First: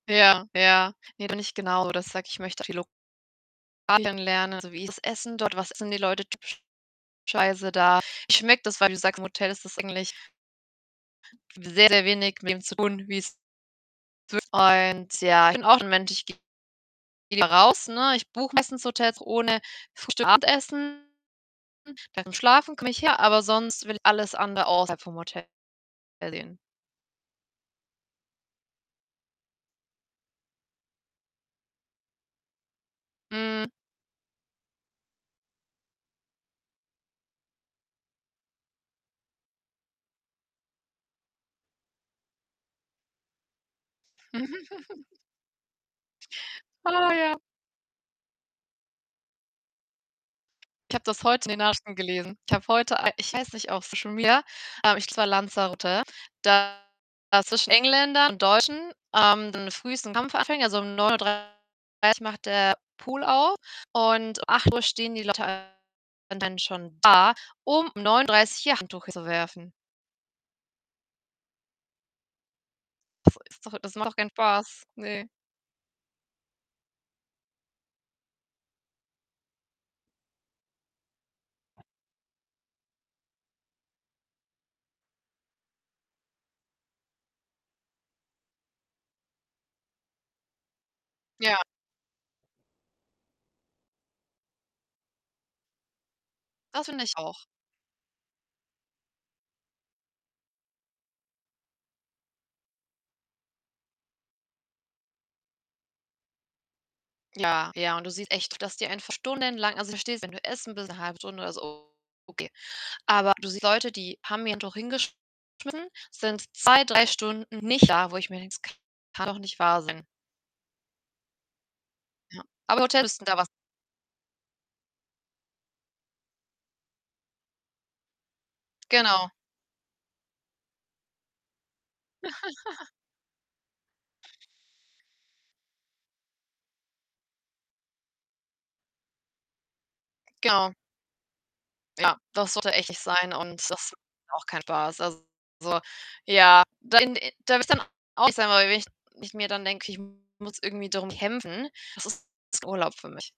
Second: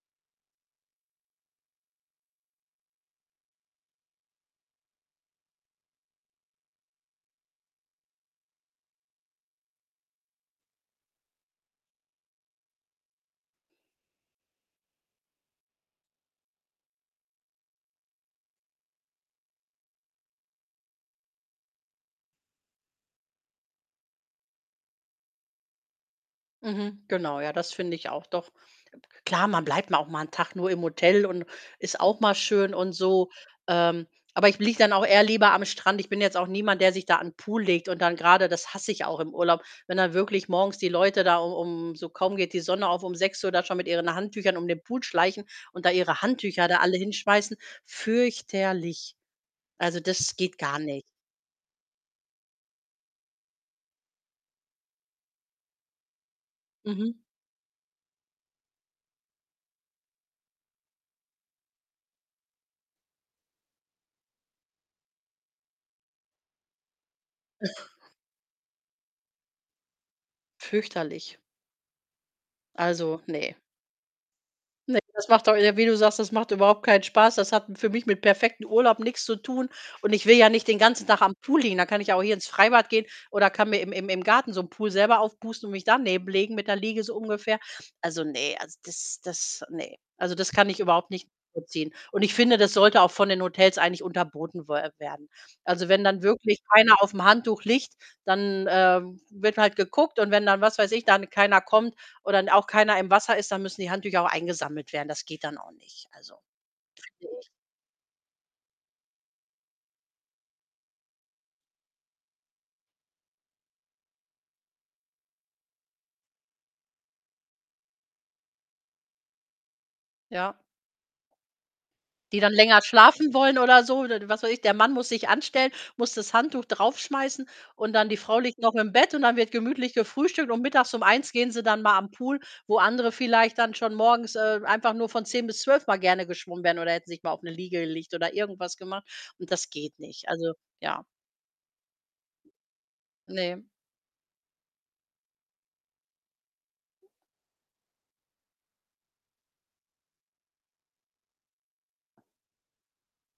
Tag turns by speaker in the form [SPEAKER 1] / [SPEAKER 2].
[SPEAKER 1] Ja, ja. Ne, bin ich genau, dass ich sage ich möchte viele [unintelligible] kennenlernen, so wie ist das Essen dort, was essen die Leute typischerweise da. Ich [unintelligible] das, weil du sagst, im Hotel ist das eigentlich sehr, sehr wenig mit dem zu tun, wie's [unintelligible] Ich bin auch 'n Mensch ich gehe lieber raus, ne? Ich buche meistens Hotels ohne Frühstück und Abendessen. [unintelligible] Beim Schlafen komme ich her, aber sonst will ich alles andere außerhalb vom Hotel erleben.
[SPEAKER 2] Mhm, genau, ja, das finde ich auch, doch. Klar, man bleibt mal auch mal 'n Tag nur im Hotel und ist auch mal schön und so.
[SPEAKER 1] Mhm.
[SPEAKER 2] Ähm, aber ich liege dann auch eher lieber am Strand. Ich bin jetzt auch niemand, der sich da an 'n Pool legt und dann grade das hasse ich auch im Urlaub, wenn dann wirklich morgens die Leute da u um so kaum geht die Sonne auf, um 6:00 da schon mit ihren Handtüchern um den Pool schleichen und da ihre Handtücher da alle
[SPEAKER 1] Ah ja.
[SPEAKER 2] hinschmeißen. Fürchterlich. Also, das geht gar
[SPEAKER 1] Ich
[SPEAKER 2] nicht.
[SPEAKER 1] habe das heute in den Nachrichten gelesen. Ich habe heute a ich weiß nicht, auf Social Media, ähm, ich [unintelligible] war Lanzarote, da
[SPEAKER 2] Mhm.
[SPEAKER 1] zwischen Engländern und Deutschen, ähm, so früh so 'n Kampf anfangen. Also um 9:30 macht der Pool auf und um 8 stehen die Leute dann schon da, um 9:30 ihr Handtuch hinzuwerfen.
[SPEAKER 2] Fürchterlich. Also,
[SPEAKER 1] Das
[SPEAKER 2] ne.
[SPEAKER 1] ist doch das macht doch kein Spaß,
[SPEAKER 2] Ne,
[SPEAKER 1] ne.
[SPEAKER 2] das macht doch e wie du sagst, das macht überhaupt keinen Spaß. Das hat m für mich mit perfektem Urlaub nix zu tun, und ich will ja nicht den ganzen Tag am Pool liegen. Da kann ich ja auch hier ins Freibad gehen oder kann mir im im im Garten so 'n Pool selber aufpusten und mich daneben legen mit der Liege, so ungefähr. Also, ne also das das ne. Also, das kann ich überhaupt nicht
[SPEAKER 1] Ja.
[SPEAKER 2] nachvollziehen und ich finde, das sollte auch von den Hotels eigentlich unterboten we werden. Also, wenn dann wirklich
[SPEAKER 1] Das
[SPEAKER 2] keiner
[SPEAKER 1] finde ich
[SPEAKER 2] aufm
[SPEAKER 1] auch.
[SPEAKER 2] Handtuch liegt, dann, ähm, wird halt geguckt und wenn dann was weiß ich, dann keiner kommt oder dann n auch keiner im Wasser ist, dann müssen die Handtücher auch eingesammelt werden. Das geht dann auch nicht, also finde ich.
[SPEAKER 1] Ja, ja und du siehst echt, dass die einfach stundenlang also, ich verstehe es, wenn du essen bist 'ne 1/2 Stunde oder so, okay. Aber du siehst Leute, die haben ihr Handtuch hingeschmissen, sind 2, 3 Stunden nicht da, wo ich mir denke: „Das kann doch nicht wahr sein.“
[SPEAKER 2] Ja. Die
[SPEAKER 1] Ja,
[SPEAKER 2] dann
[SPEAKER 1] aber
[SPEAKER 2] länger
[SPEAKER 1] Hotels müssten
[SPEAKER 2] schlafen
[SPEAKER 1] da was
[SPEAKER 2] wollen oder so, oder was weiß ich. Der Mann muss sich anstellen, muss das Handtuch draufschmeißen, und dann die Frau liegt noch im Bett, und
[SPEAKER 1] Genau.
[SPEAKER 2] dann wird gemütlich gefrühstückt und mittags um 13:00 gehen sie dann mal an Pool, wo andere vielleicht dann schon morgens, äh, einfach nur von 10:00 bis 12:00 mal gerne geschwommen wären oder hätten sich mal auf 'ne Liege gelegt oder irgendwas gemacht und das geht nicht. Also
[SPEAKER 1] Genau.
[SPEAKER 2] ja.
[SPEAKER 1] Ja, das sollte echt nicht sein und
[SPEAKER 2] Ne.
[SPEAKER 1] das [unintelligible] auch kein Spaß. Also ja, da in da würde ich dann auch sagen weil wenn ich mir dann denke: „Okay, ich muss irgendwie darum kämpfen, das ist [unintelligible] Urlaub für mich.“